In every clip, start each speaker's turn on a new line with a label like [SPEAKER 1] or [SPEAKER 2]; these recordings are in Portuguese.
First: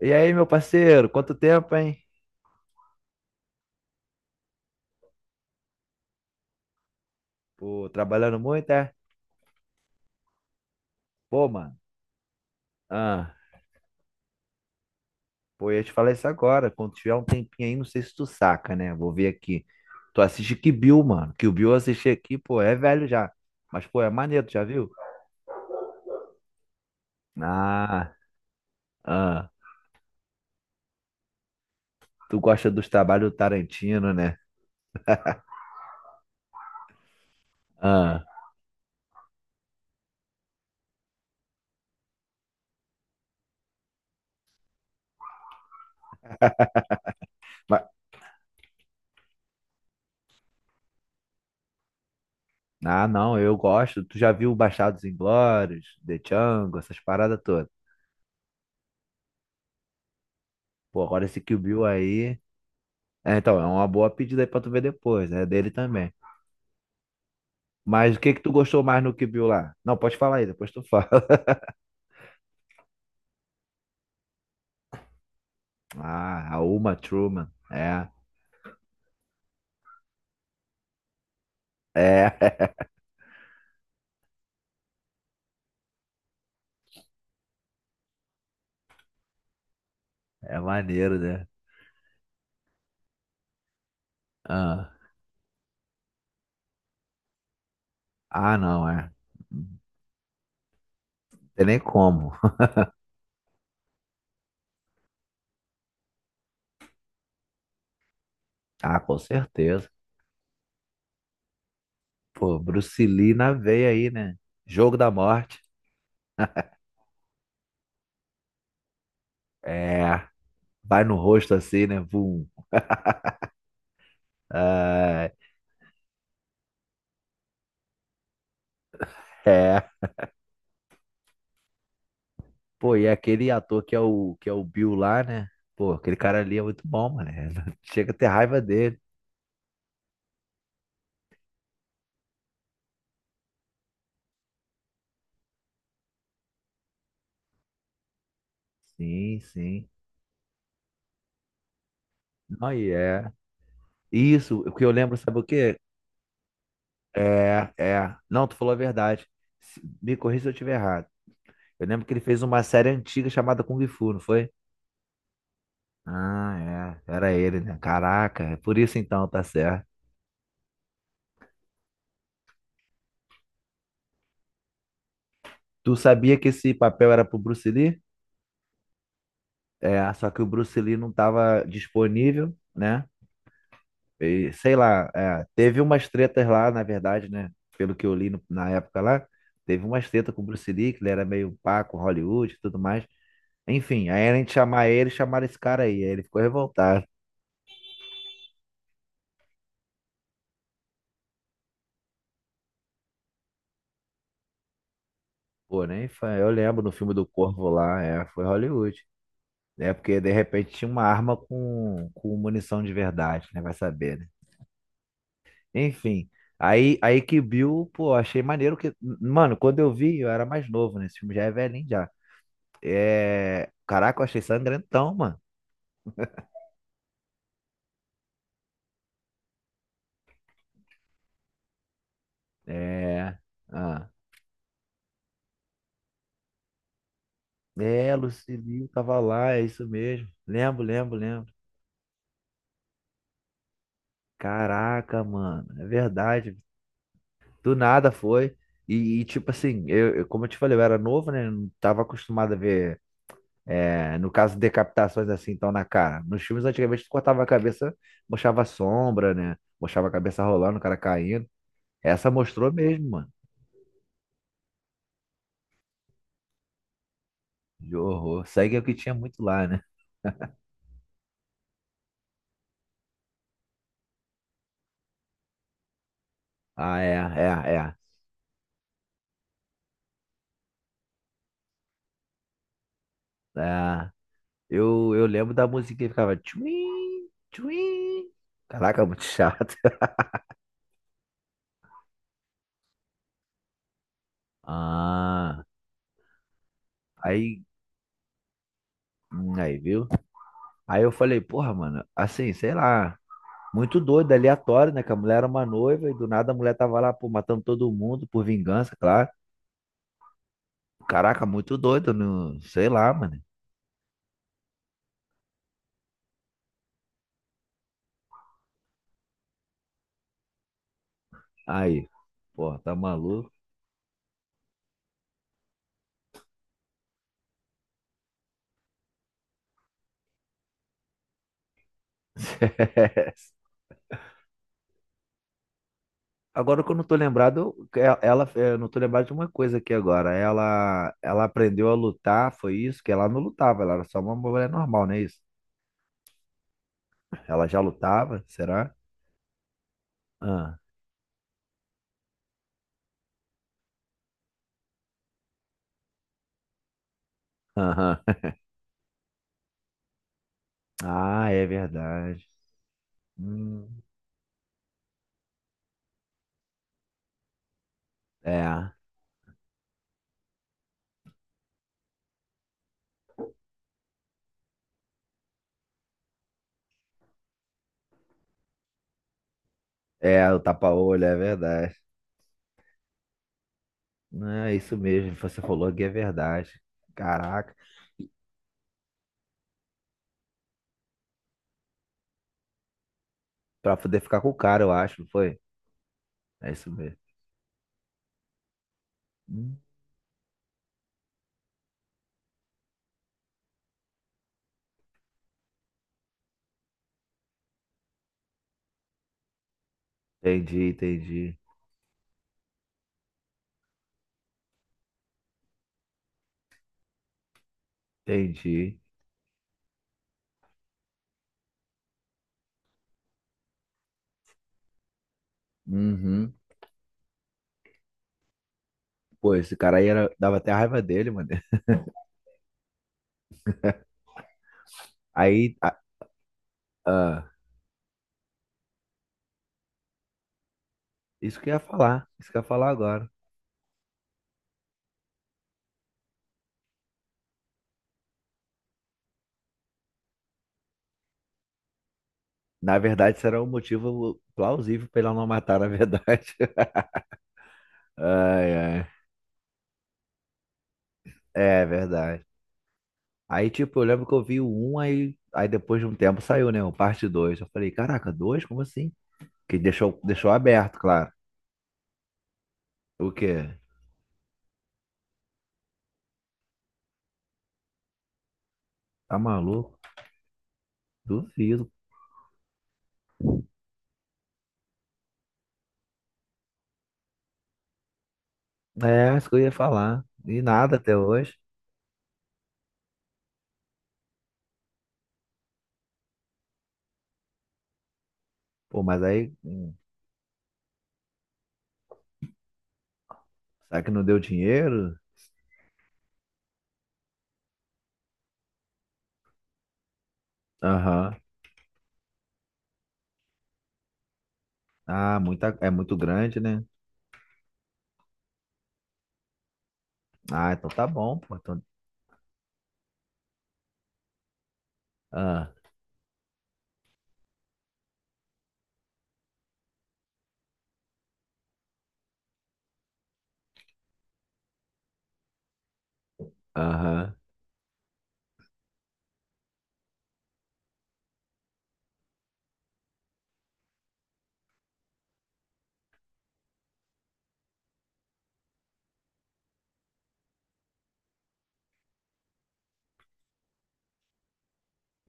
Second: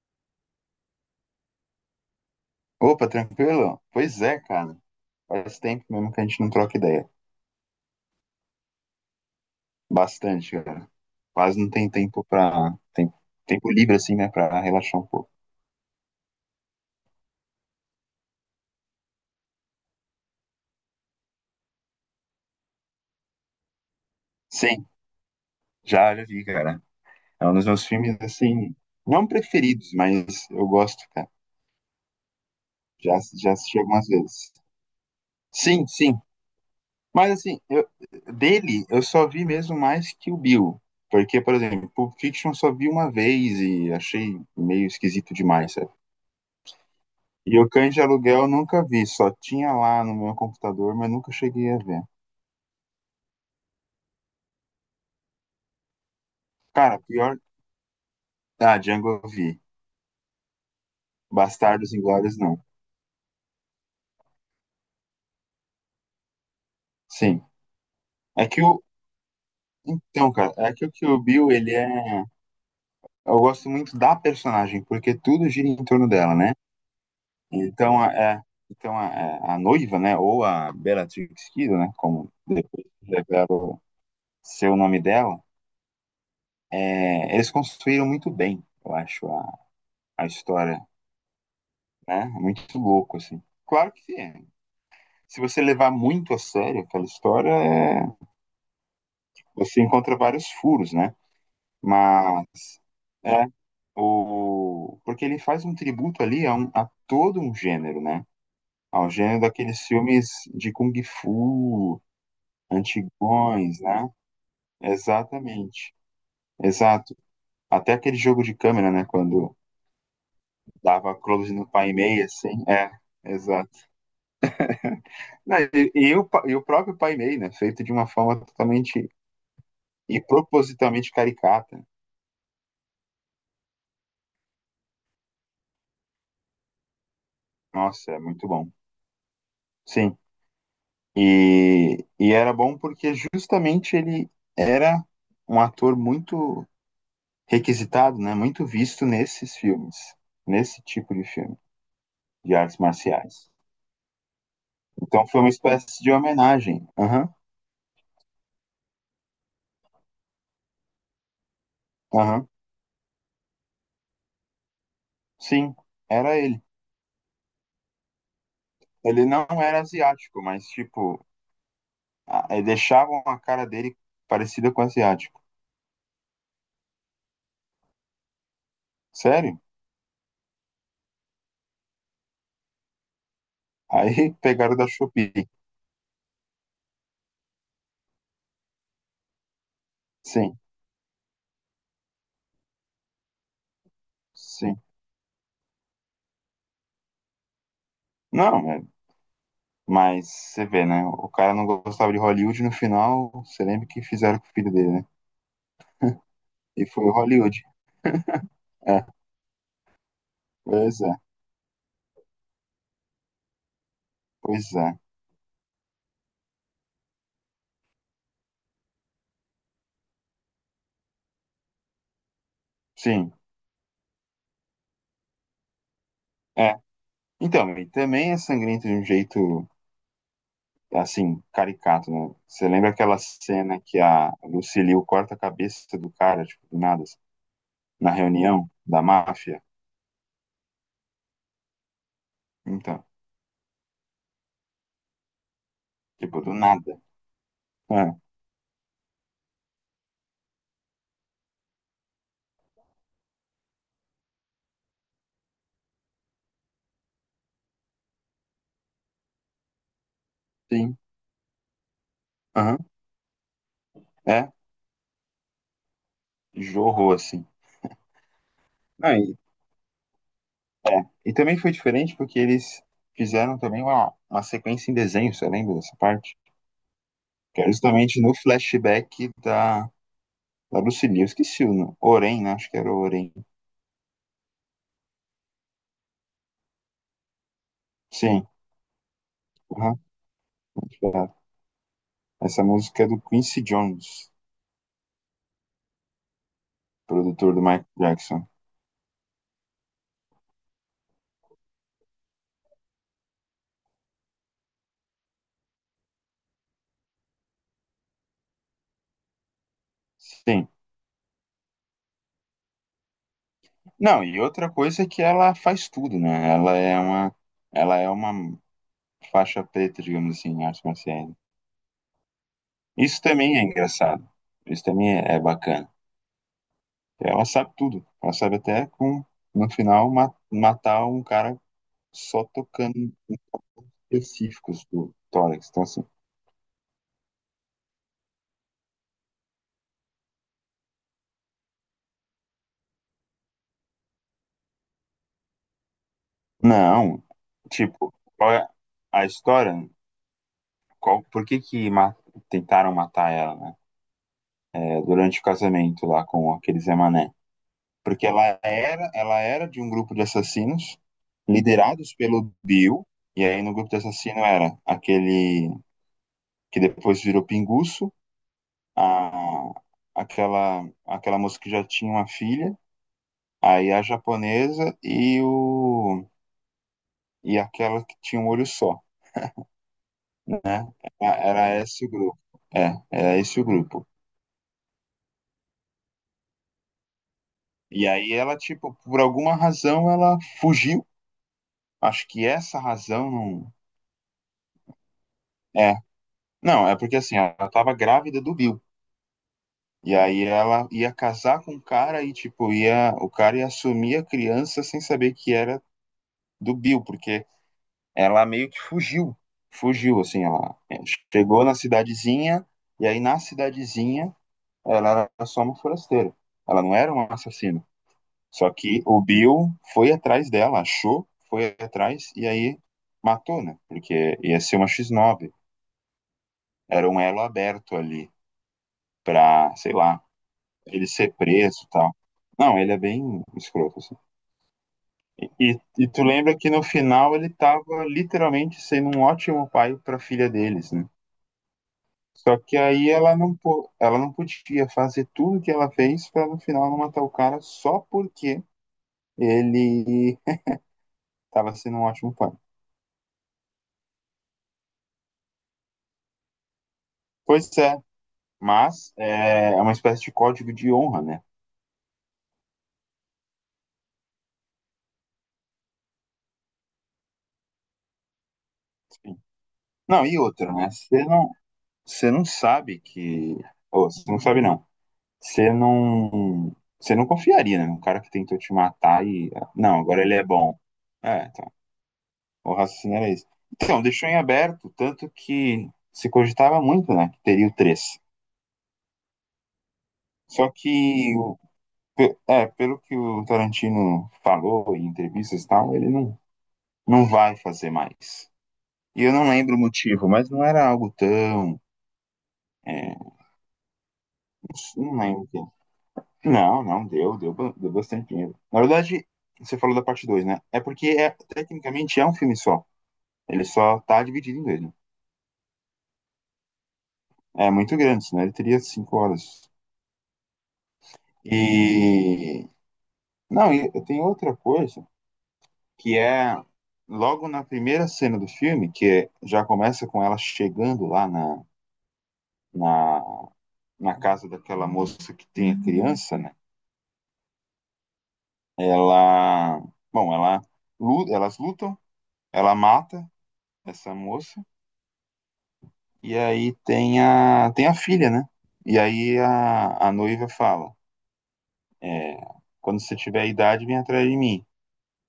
[SPEAKER 1] E aí, meu parceiro, quanto tempo, hein?
[SPEAKER 2] Opa, tranquilo? Pois é, cara. Faz tempo mesmo que a gente não troca ideia.
[SPEAKER 1] Pô, trabalhando muito, é?
[SPEAKER 2] Bastante, cara.
[SPEAKER 1] Pô,
[SPEAKER 2] Quase não
[SPEAKER 1] mano,
[SPEAKER 2] tem tempo pra. Tem
[SPEAKER 1] ah,
[SPEAKER 2] tempo livre, assim, né? Pra relaxar um pouco.
[SPEAKER 1] pô, eu ia te falar isso agora. Quando tiver um tempinho aí, não sei se tu saca, né? Vou ver aqui. Tu assiste Kill Bill, mano. Kill Bill eu assisti aqui, pô, é velho já. Mas, pô, é maneiro, tu já
[SPEAKER 2] Sim,
[SPEAKER 1] viu?
[SPEAKER 2] já vi, cara. É um dos meus
[SPEAKER 1] Ah,
[SPEAKER 2] filmes, assim, não
[SPEAKER 1] ah,
[SPEAKER 2] preferidos, mas eu gosto, cara.
[SPEAKER 1] tu gosta dos
[SPEAKER 2] Já,
[SPEAKER 1] trabalhos do
[SPEAKER 2] já assisti algumas
[SPEAKER 1] Tarantino, né?
[SPEAKER 2] vezes. Sim, sim. Mas, assim, eu,
[SPEAKER 1] Ah,
[SPEAKER 2] dele, eu só vi mesmo mais que o Bill. Porque, por exemplo, Pulp Fiction eu só vi uma vez e achei meio esquisito demais. E o
[SPEAKER 1] mas-
[SPEAKER 2] Cães de Aluguel eu nunca vi, só tinha lá no meu computador, mas nunca cheguei a ver.
[SPEAKER 1] ah, não, eu gosto. Tu já viu Bastardos Inglórios, The Django, essas
[SPEAKER 2] Cara, pior.
[SPEAKER 1] paradas todas.
[SPEAKER 2] Ah, Django eu vi.
[SPEAKER 1] Pô, agora esse Kill Bill
[SPEAKER 2] Bastardos Inglórios
[SPEAKER 1] aí.
[SPEAKER 2] não.
[SPEAKER 1] É, então, é uma boa pedida aí pra tu ver depois, né? Dele também.
[SPEAKER 2] Sim.
[SPEAKER 1] Mas o que que
[SPEAKER 2] É
[SPEAKER 1] tu
[SPEAKER 2] que
[SPEAKER 1] gostou
[SPEAKER 2] o.
[SPEAKER 1] mais no que viu lá? Não, pode
[SPEAKER 2] Então,
[SPEAKER 1] falar aí,
[SPEAKER 2] cara,
[SPEAKER 1] depois
[SPEAKER 2] é
[SPEAKER 1] tu
[SPEAKER 2] que o
[SPEAKER 1] fala.
[SPEAKER 2] Kill Bill, ele é. Eu gosto muito da personagem, porque tudo gira em torno dela,
[SPEAKER 1] Ah,
[SPEAKER 2] né?
[SPEAKER 1] a Uma Truman.
[SPEAKER 2] Então,
[SPEAKER 1] É,
[SPEAKER 2] a- é. Então, a noiva, né? Ou a Bellatrix Kiddo, né? Como
[SPEAKER 1] é,
[SPEAKER 2] revela o seu nome dela, eles construíram muito bem, eu acho, a
[SPEAKER 1] é
[SPEAKER 2] história,
[SPEAKER 1] maneiro, né?
[SPEAKER 2] né? É muito louco, assim. Claro que sim.
[SPEAKER 1] Ah,
[SPEAKER 2] Se você levar muito a sério aquela história,
[SPEAKER 1] ah, não, é. Não
[SPEAKER 2] você encontra vários furos, né?
[SPEAKER 1] tem nem como.
[SPEAKER 2] Mas é o porque ele faz um tributo ali a, a todo um gênero, né?
[SPEAKER 1] Ah,
[SPEAKER 2] Ao
[SPEAKER 1] com
[SPEAKER 2] gênero daqueles
[SPEAKER 1] certeza.
[SPEAKER 2] filmes de kung fu
[SPEAKER 1] Pô, Bruce Lee na
[SPEAKER 2] antigões,
[SPEAKER 1] veia
[SPEAKER 2] né?
[SPEAKER 1] aí, né? Jogo da morte.
[SPEAKER 2] Exatamente. Exato. Até aquele jogo de câmera, né? Quando
[SPEAKER 1] É, vai
[SPEAKER 2] dava
[SPEAKER 1] no
[SPEAKER 2] close
[SPEAKER 1] rosto
[SPEAKER 2] no
[SPEAKER 1] assim,
[SPEAKER 2] pai e
[SPEAKER 1] né?
[SPEAKER 2] meia,
[SPEAKER 1] Vum.
[SPEAKER 2] assim. É, exato.
[SPEAKER 1] Ah,
[SPEAKER 2] Não, E o próprio pai e né? Feito de uma forma totalmente
[SPEAKER 1] é.
[SPEAKER 2] e propositalmente caricata.
[SPEAKER 1] Pô, e aquele ator que é o Bill lá, né? Pô, aquele cara ali é muito bom, mano. Chega
[SPEAKER 2] Nossa,
[SPEAKER 1] a
[SPEAKER 2] é
[SPEAKER 1] ter
[SPEAKER 2] muito
[SPEAKER 1] raiva
[SPEAKER 2] bom.
[SPEAKER 1] dele.
[SPEAKER 2] Sim. E era bom porque justamente ele era um ator muito requisitado, né? Muito visto
[SPEAKER 1] Sim,
[SPEAKER 2] nesses
[SPEAKER 1] sim.
[SPEAKER 2] filmes, nesse tipo de filme, de
[SPEAKER 1] Não,
[SPEAKER 2] artes
[SPEAKER 1] e é.
[SPEAKER 2] marciais.
[SPEAKER 1] Isso, o que eu lembro,
[SPEAKER 2] Então foi
[SPEAKER 1] sabe o
[SPEAKER 2] uma
[SPEAKER 1] quê?
[SPEAKER 2] espécie de homenagem. Aham,
[SPEAKER 1] É, é. Não, tu falou a verdade. Me corrija se eu estiver errado. Eu lembro que ele fez
[SPEAKER 2] aham.
[SPEAKER 1] uma série antiga chamada Kung Fu, não foi?
[SPEAKER 2] Sim, era ele.
[SPEAKER 1] Ah, é. Era ele, né? Caraca, é por isso
[SPEAKER 2] Ele
[SPEAKER 1] então, tá
[SPEAKER 2] não era
[SPEAKER 1] certo.
[SPEAKER 2] asiático, mas tipo, deixavam a cara dele parecida com asiático.
[SPEAKER 1] Tu sabia que esse papel era pro Bruce Lee?
[SPEAKER 2] Sério?
[SPEAKER 1] É, só que o Bruce Lee não tava disponível, né?
[SPEAKER 2] Aí
[SPEAKER 1] E, sei
[SPEAKER 2] pegaram da
[SPEAKER 1] lá, é,
[SPEAKER 2] Shopee.
[SPEAKER 1] teve umas tretas lá, na verdade, né? Pelo que eu li na época lá, teve umas tretas com o
[SPEAKER 2] Sim,
[SPEAKER 1] Bruce Lee, que ele era meio pá com Hollywood e tudo mais. Enfim, aí a gente
[SPEAKER 2] sim.
[SPEAKER 1] chamar ele, chamaram esse cara aí. Aí ele ficou revoltado.
[SPEAKER 2] Não, é, mas você vê, né? O cara não gostava de Hollywood no final, você lembra que fizeram com o filho dele, né?
[SPEAKER 1] Pô, nem foi. Eu lembro
[SPEAKER 2] E
[SPEAKER 1] no
[SPEAKER 2] foi
[SPEAKER 1] filme
[SPEAKER 2] o
[SPEAKER 1] do
[SPEAKER 2] Hollywood.
[SPEAKER 1] Corvo lá, é, foi Hollywood.
[SPEAKER 2] É,
[SPEAKER 1] É porque de repente tinha
[SPEAKER 2] pois
[SPEAKER 1] uma
[SPEAKER 2] é,
[SPEAKER 1] arma com munição de verdade, né? Vai saber, né?
[SPEAKER 2] pois é.
[SPEAKER 1] Enfim, aí que Bill, pô, achei maneiro que. Mano, quando eu vi, eu era mais novo, né? Esse filme já é velhinho já.
[SPEAKER 2] Sim,
[SPEAKER 1] É... Caraca, eu achei sangrentão, mano.
[SPEAKER 2] é. Então, e também é sangrento de um jeito, assim, caricato, né? Você lembra aquela
[SPEAKER 1] É.
[SPEAKER 2] cena que
[SPEAKER 1] Ah.
[SPEAKER 2] a Lucy Liu corta a cabeça do cara, tipo, do nada, assim, na
[SPEAKER 1] É,
[SPEAKER 2] reunião
[SPEAKER 1] Lucilio
[SPEAKER 2] da
[SPEAKER 1] tava lá, é
[SPEAKER 2] máfia?
[SPEAKER 1] isso mesmo. Lembro, lembro, lembro.
[SPEAKER 2] Então,
[SPEAKER 1] Caraca, mano, é
[SPEAKER 2] tipo, do
[SPEAKER 1] verdade.
[SPEAKER 2] nada.
[SPEAKER 1] Do nada
[SPEAKER 2] É,
[SPEAKER 1] foi. E, tipo assim, como eu te falei, eu era novo, né? Não tava acostumado a ver, é, no caso, decapitações assim, então na cara. Nos filmes, antigamente, tu cortava a cabeça, mostrava a sombra, né? Mostrava a cabeça rolando, o
[SPEAKER 2] sim,
[SPEAKER 1] cara caindo. Essa mostrou
[SPEAKER 2] aham,
[SPEAKER 1] mesmo, mano.
[SPEAKER 2] é, jorrou, assim.
[SPEAKER 1] De horror. Sangue é o que tinha
[SPEAKER 2] Ah,
[SPEAKER 1] muito lá, né?
[SPEAKER 2] e também foi diferente porque eles fizeram também uma sequência em desenho, você lembra dessa parte?
[SPEAKER 1] Ah, é,
[SPEAKER 2] Que era
[SPEAKER 1] é, é.
[SPEAKER 2] justamente no flashback da, da Lucille. Eu esqueci o nome. Oren, né? Acho que era o Oren.
[SPEAKER 1] Ah, eu lembro da musiquinha que ficava tchuim, tchuim.
[SPEAKER 2] Sim.
[SPEAKER 1] Caraca, muito chato.
[SPEAKER 2] Aham, muito obrigado. Essa música é do Quincy Jones,
[SPEAKER 1] Ah,
[SPEAKER 2] produtor do
[SPEAKER 1] aí,
[SPEAKER 2] Michael Jackson.
[SPEAKER 1] aí, viu? Aí eu falei, porra, mano, assim, sei lá, muito doido, aleatório, né? Que a mulher era uma noiva e do nada a mulher tava lá, pô, matando todo mundo por vingança, claro.
[SPEAKER 2] Sim.
[SPEAKER 1] Caraca, muito doido, não, sei lá, mano.
[SPEAKER 2] Não, e outra coisa é que ela faz tudo, né? Ela é uma faixa preta, digamos assim, em artes marciais.
[SPEAKER 1] Aí, porra, tá
[SPEAKER 2] Isso
[SPEAKER 1] maluco?
[SPEAKER 2] também é engraçado. Isso também é bacana. Ela sabe tudo. Ela sabe até com, no final, matar um cara só tocando em específicos do tórax. Então, assim,
[SPEAKER 1] Agora que eu não tô lembrado, ela, eu não tô lembrado de uma coisa aqui agora. Ela aprendeu a lutar, foi isso? Que ela não lutava, ela era só uma mulher normal, não é isso?
[SPEAKER 2] não.
[SPEAKER 1] Ela já
[SPEAKER 2] Tipo,
[SPEAKER 1] lutava,
[SPEAKER 2] qual é
[SPEAKER 1] será?
[SPEAKER 2] a história?
[SPEAKER 1] Ah,
[SPEAKER 2] Qual, por que que ma- tentaram matar ela, né? É, durante o casamento lá com aquele Zé Mané?
[SPEAKER 1] aham.
[SPEAKER 2] Porque ela era de um grupo de assassinos
[SPEAKER 1] Ah, é
[SPEAKER 2] liderados
[SPEAKER 1] verdade.
[SPEAKER 2] pelo Bill. E aí no grupo de
[SPEAKER 1] Hum,
[SPEAKER 2] assassino era aquele que depois virou Pinguço,
[SPEAKER 1] é,
[SPEAKER 2] a, aquela moça que já tinha uma filha, aí a japonesa e aquela que tinha um olho só.
[SPEAKER 1] é, o tapa-olho,
[SPEAKER 2] Ah,
[SPEAKER 1] é
[SPEAKER 2] era
[SPEAKER 1] verdade.
[SPEAKER 2] esse o grupo. É, era esse o grupo.
[SPEAKER 1] É isso mesmo, você falou que é verdade. Caraca,
[SPEAKER 2] E aí ela, tipo, por alguma razão ela fugiu. Acho que essa razão não.
[SPEAKER 1] pra poder ficar com o cara, eu acho, não foi?
[SPEAKER 2] É.
[SPEAKER 1] É
[SPEAKER 2] Não,
[SPEAKER 1] isso
[SPEAKER 2] é porque
[SPEAKER 1] mesmo.
[SPEAKER 2] assim, ela tava grávida do Bill.
[SPEAKER 1] Hum,
[SPEAKER 2] E aí ela ia casar com o cara e, tipo, ia, o cara ia assumir a criança sem saber que era do Bill, porque ela meio que fugiu, assim,
[SPEAKER 1] Entendi, entendi,
[SPEAKER 2] chegou na cidadezinha, e aí na cidadezinha ela era só uma forasteira, ela não era uma assassina. Só
[SPEAKER 1] entendi.
[SPEAKER 2] que o Bill foi atrás dela, achou, foi atrás, e aí matou, né? Porque ia ser uma X9,
[SPEAKER 1] Uhum.
[SPEAKER 2] era um elo aberto ali
[SPEAKER 1] Pô,
[SPEAKER 2] pra,
[SPEAKER 1] esse
[SPEAKER 2] sei
[SPEAKER 1] cara aí
[SPEAKER 2] lá,
[SPEAKER 1] era, dava até raiva
[SPEAKER 2] ele
[SPEAKER 1] dele,
[SPEAKER 2] ser
[SPEAKER 1] mano.
[SPEAKER 2] preso e tal. Não, ele é bem escroto, assim.
[SPEAKER 1] Aí,
[SPEAKER 2] E, e tu lembra que no final
[SPEAKER 1] ah,
[SPEAKER 2] ele tava literalmente sendo um ótimo pai pra filha deles, né?
[SPEAKER 1] isso que eu ia falar, isso que
[SPEAKER 2] Só
[SPEAKER 1] eu ia
[SPEAKER 2] que
[SPEAKER 1] falar
[SPEAKER 2] aí
[SPEAKER 1] agora.
[SPEAKER 2] ela não podia fazer tudo que ela fez pra no final não matar o cara só porque ele tava sendo um ótimo pai.
[SPEAKER 1] Na verdade, será um motivo plausível pra ele não matar, na verdade.
[SPEAKER 2] Pois é,
[SPEAKER 1] Ai, ai.
[SPEAKER 2] mas é uma espécie de código de honra, né?
[SPEAKER 1] É verdade. Aí, tipo, eu lembro que eu vi o 1, aí depois de um tempo saiu, né? O parte dois. Eu falei, caraca, dois. Como assim?
[SPEAKER 2] Sim.
[SPEAKER 1] Que deixou,
[SPEAKER 2] Não, e
[SPEAKER 1] deixou
[SPEAKER 2] outra, né?
[SPEAKER 1] aberto, claro.
[SPEAKER 2] Você não sabe
[SPEAKER 1] O
[SPEAKER 2] que.
[SPEAKER 1] quê?
[SPEAKER 2] Ou, você não sabe, não. Você não confiaria, né? Um cara que tentou te matar
[SPEAKER 1] Tá
[SPEAKER 2] e.
[SPEAKER 1] maluco?
[SPEAKER 2] Não, agora ele é bom. É, então.
[SPEAKER 1] Duvido.
[SPEAKER 2] O raciocínio era esse. Então, deixou em aberto, tanto que se cogitava muito, né, que teria o três.
[SPEAKER 1] É, isso que eu ia falar. E
[SPEAKER 2] Só
[SPEAKER 1] nada até
[SPEAKER 2] que,
[SPEAKER 1] hoje.
[SPEAKER 2] o- pe- é, Pelo que o Tarantino falou em entrevistas e tal, ele não, não vai fazer mais.
[SPEAKER 1] Pô, mas
[SPEAKER 2] E eu não
[SPEAKER 1] aí,
[SPEAKER 2] lembro o motivo, mas não era algo tão. é,
[SPEAKER 1] será que não deu dinheiro?
[SPEAKER 2] não lembro. O que. Não, não, deu bastante dinheiro. Na verdade, você falou da parte 2, né? É porque, é,
[SPEAKER 1] Aham.
[SPEAKER 2] tecnicamente, é um filme só. Ele só tá dividido em dois, né?
[SPEAKER 1] Ah, é muito grande, né?
[SPEAKER 2] É muito grande, senão ele teria cinco horas.
[SPEAKER 1] Ah, então tá bom, pô. Então,
[SPEAKER 2] E Não, e tem outra coisa
[SPEAKER 1] ah,
[SPEAKER 2] que é logo na primeira cena do filme, já começa com ela chegando lá na, na, na casa daquela moça que tem a criança, né?
[SPEAKER 1] aham.
[SPEAKER 2] Ela, bom, ela, Elas lutam, ela mata essa moça e aí tem a, tem a filha, né? E aí a noiva fala, quando você tiver idade, vem atrás de mim.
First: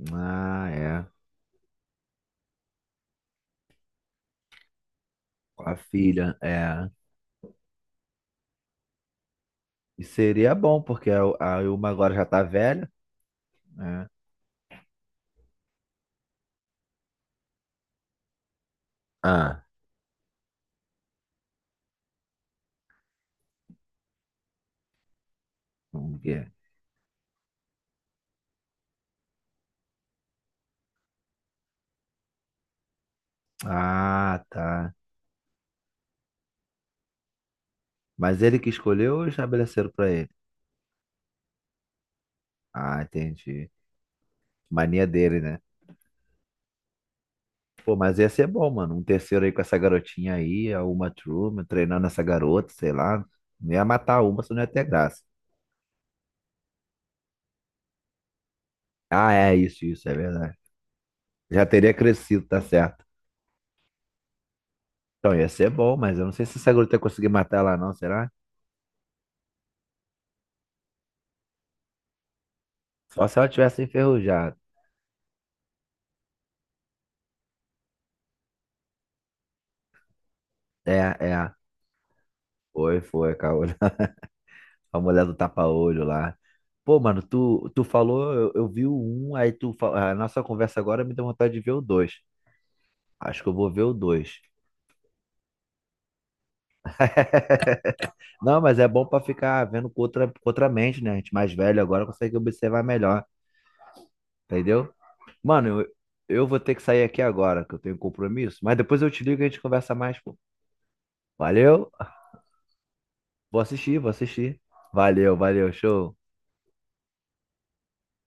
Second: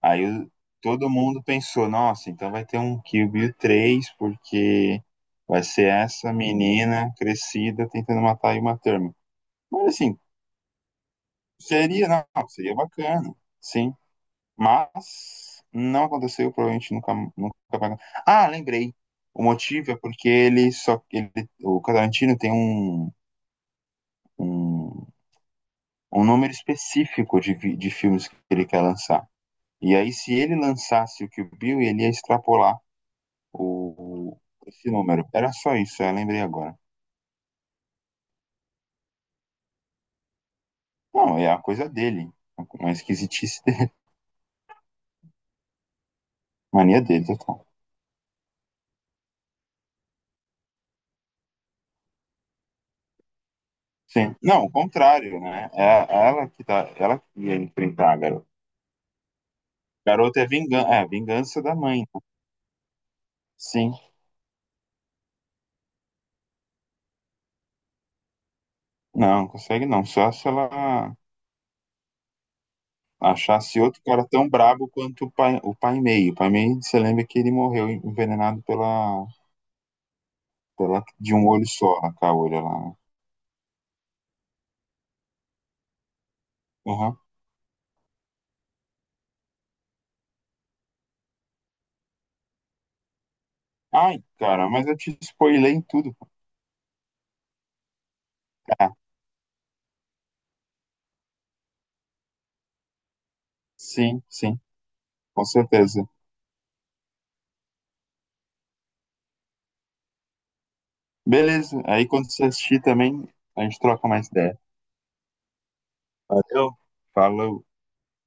[SPEAKER 2] Aí o-
[SPEAKER 1] Ah,
[SPEAKER 2] Todo
[SPEAKER 1] é.
[SPEAKER 2] mundo pensou, nossa, então vai ter um Kill Bill 3, porque vai
[SPEAKER 1] Com a
[SPEAKER 2] ser
[SPEAKER 1] filha,
[SPEAKER 2] essa
[SPEAKER 1] é.
[SPEAKER 2] menina crescida tentando matar a Uma Thurman. Mas
[SPEAKER 1] E
[SPEAKER 2] assim,
[SPEAKER 1] seria bom, porque a Ilma agora já tá
[SPEAKER 2] não, seria
[SPEAKER 1] velha,
[SPEAKER 2] bacana, sim.
[SPEAKER 1] né?
[SPEAKER 2] Mas não aconteceu, provavelmente nunca, nunca vai. Ah, lembrei. O
[SPEAKER 1] Ah,
[SPEAKER 2] motivo é porque ele só. Ele, O Tarantino tem um, um,
[SPEAKER 1] o
[SPEAKER 2] um
[SPEAKER 1] quê?
[SPEAKER 2] número específico de, de filmes que ele quer lançar. E aí, se ele lançasse o Kill Bill, ele ia extrapolar o,
[SPEAKER 1] Ah,
[SPEAKER 2] esse
[SPEAKER 1] tá.
[SPEAKER 2] número. Era só isso, eu lembrei agora.
[SPEAKER 1] Mas ele que escolheu ou estabeleceram pra ele?
[SPEAKER 2] Não, é a coisa dele. Uma
[SPEAKER 1] Ah,
[SPEAKER 2] esquisitice
[SPEAKER 1] entendi.
[SPEAKER 2] dele,
[SPEAKER 1] Mania dele, né?
[SPEAKER 2] mania dele, total.
[SPEAKER 1] Pô, mas ia ser bom, mano. Um terceiro aí com essa garotinha aí, a Uma Thurman, treinando essa garota, sei lá. Não ia matar a
[SPEAKER 2] Sim.
[SPEAKER 1] Uma, isso não
[SPEAKER 2] Não,
[SPEAKER 1] ia
[SPEAKER 2] o
[SPEAKER 1] ter graça.
[SPEAKER 2] contrário, né? É ela que ia enfrentar a garota.
[SPEAKER 1] Ah, é isso, isso, é
[SPEAKER 2] Garota
[SPEAKER 1] verdade.
[SPEAKER 2] é vingança
[SPEAKER 1] Já
[SPEAKER 2] da
[SPEAKER 1] teria
[SPEAKER 2] mãe, né?
[SPEAKER 1] crescido, tá certo.
[SPEAKER 2] Sim.
[SPEAKER 1] Então, ia ser bom, mas eu não sei se essa gruta ia conseguir matar ela não, será?
[SPEAKER 2] Não, não consegue não. Só se ela
[SPEAKER 1] Só se ela
[SPEAKER 2] achasse
[SPEAKER 1] tivesse
[SPEAKER 2] outro cara tão
[SPEAKER 1] enferrujada.
[SPEAKER 2] brabo quanto o pai meio. O pai meio, você lembra que ele morreu envenenado pela,
[SPEAKER 1] É,
[SPEAKER 2] pela de um
[SPEAKER 1] é.
[SPEAKER 2] olho só, a caolha lá.
[SPEAKER 1] Foi, foi, caô. A mulher do tapa-olho lá. Pô,
[SPEAKER 2] Uhum.
[SPEAKER 1] mano, tu falou, eu vi o um, aí a nossa conversa agora me deu vontade de ver o dois. Acho que eu vou ver o
[SPEAKER 2] Ai,
[SPEAKER 1] dois.
[SPEAKER 2] cara, mas eu te spoilei em tudo.
[SPEAKER 1] Não, mas é
[SPEAKER 2] Ah,
[SPEAKER 1] bom pra ficar vendo com outra mente, né? A gente mais velho agora consegue observar melhor,
[SPEAKER 2] sim, sim,
[SPEAKER 1] entendeu?
[SPEAKER 2] com
[SPEAKER 1] Mano, eu,
[SPEAKER 2] certeza.
[SPEAKER 1] eu vou ter que sair aqui agora, que eu tenho um compromisso, mas depois eu te ligo e a gente conversa mais, pô.
[SPEAKER 2] Beleza,
[SPEAKER 1] Valeu!
[SPEAKER 2] aí quando você assistir também,
[SPEAKER 1] Vou
[SPEAKER 2] a gente
[SPEAKER 1] assistir,
[SPEAKER 2] troca
[SPEAKER 1] vou
[SPEAKER 2] mais ideia.
[SPEAKER 1] assistir. Valeu, valeu, show.
[SPEAKER 2] Valeu, falou.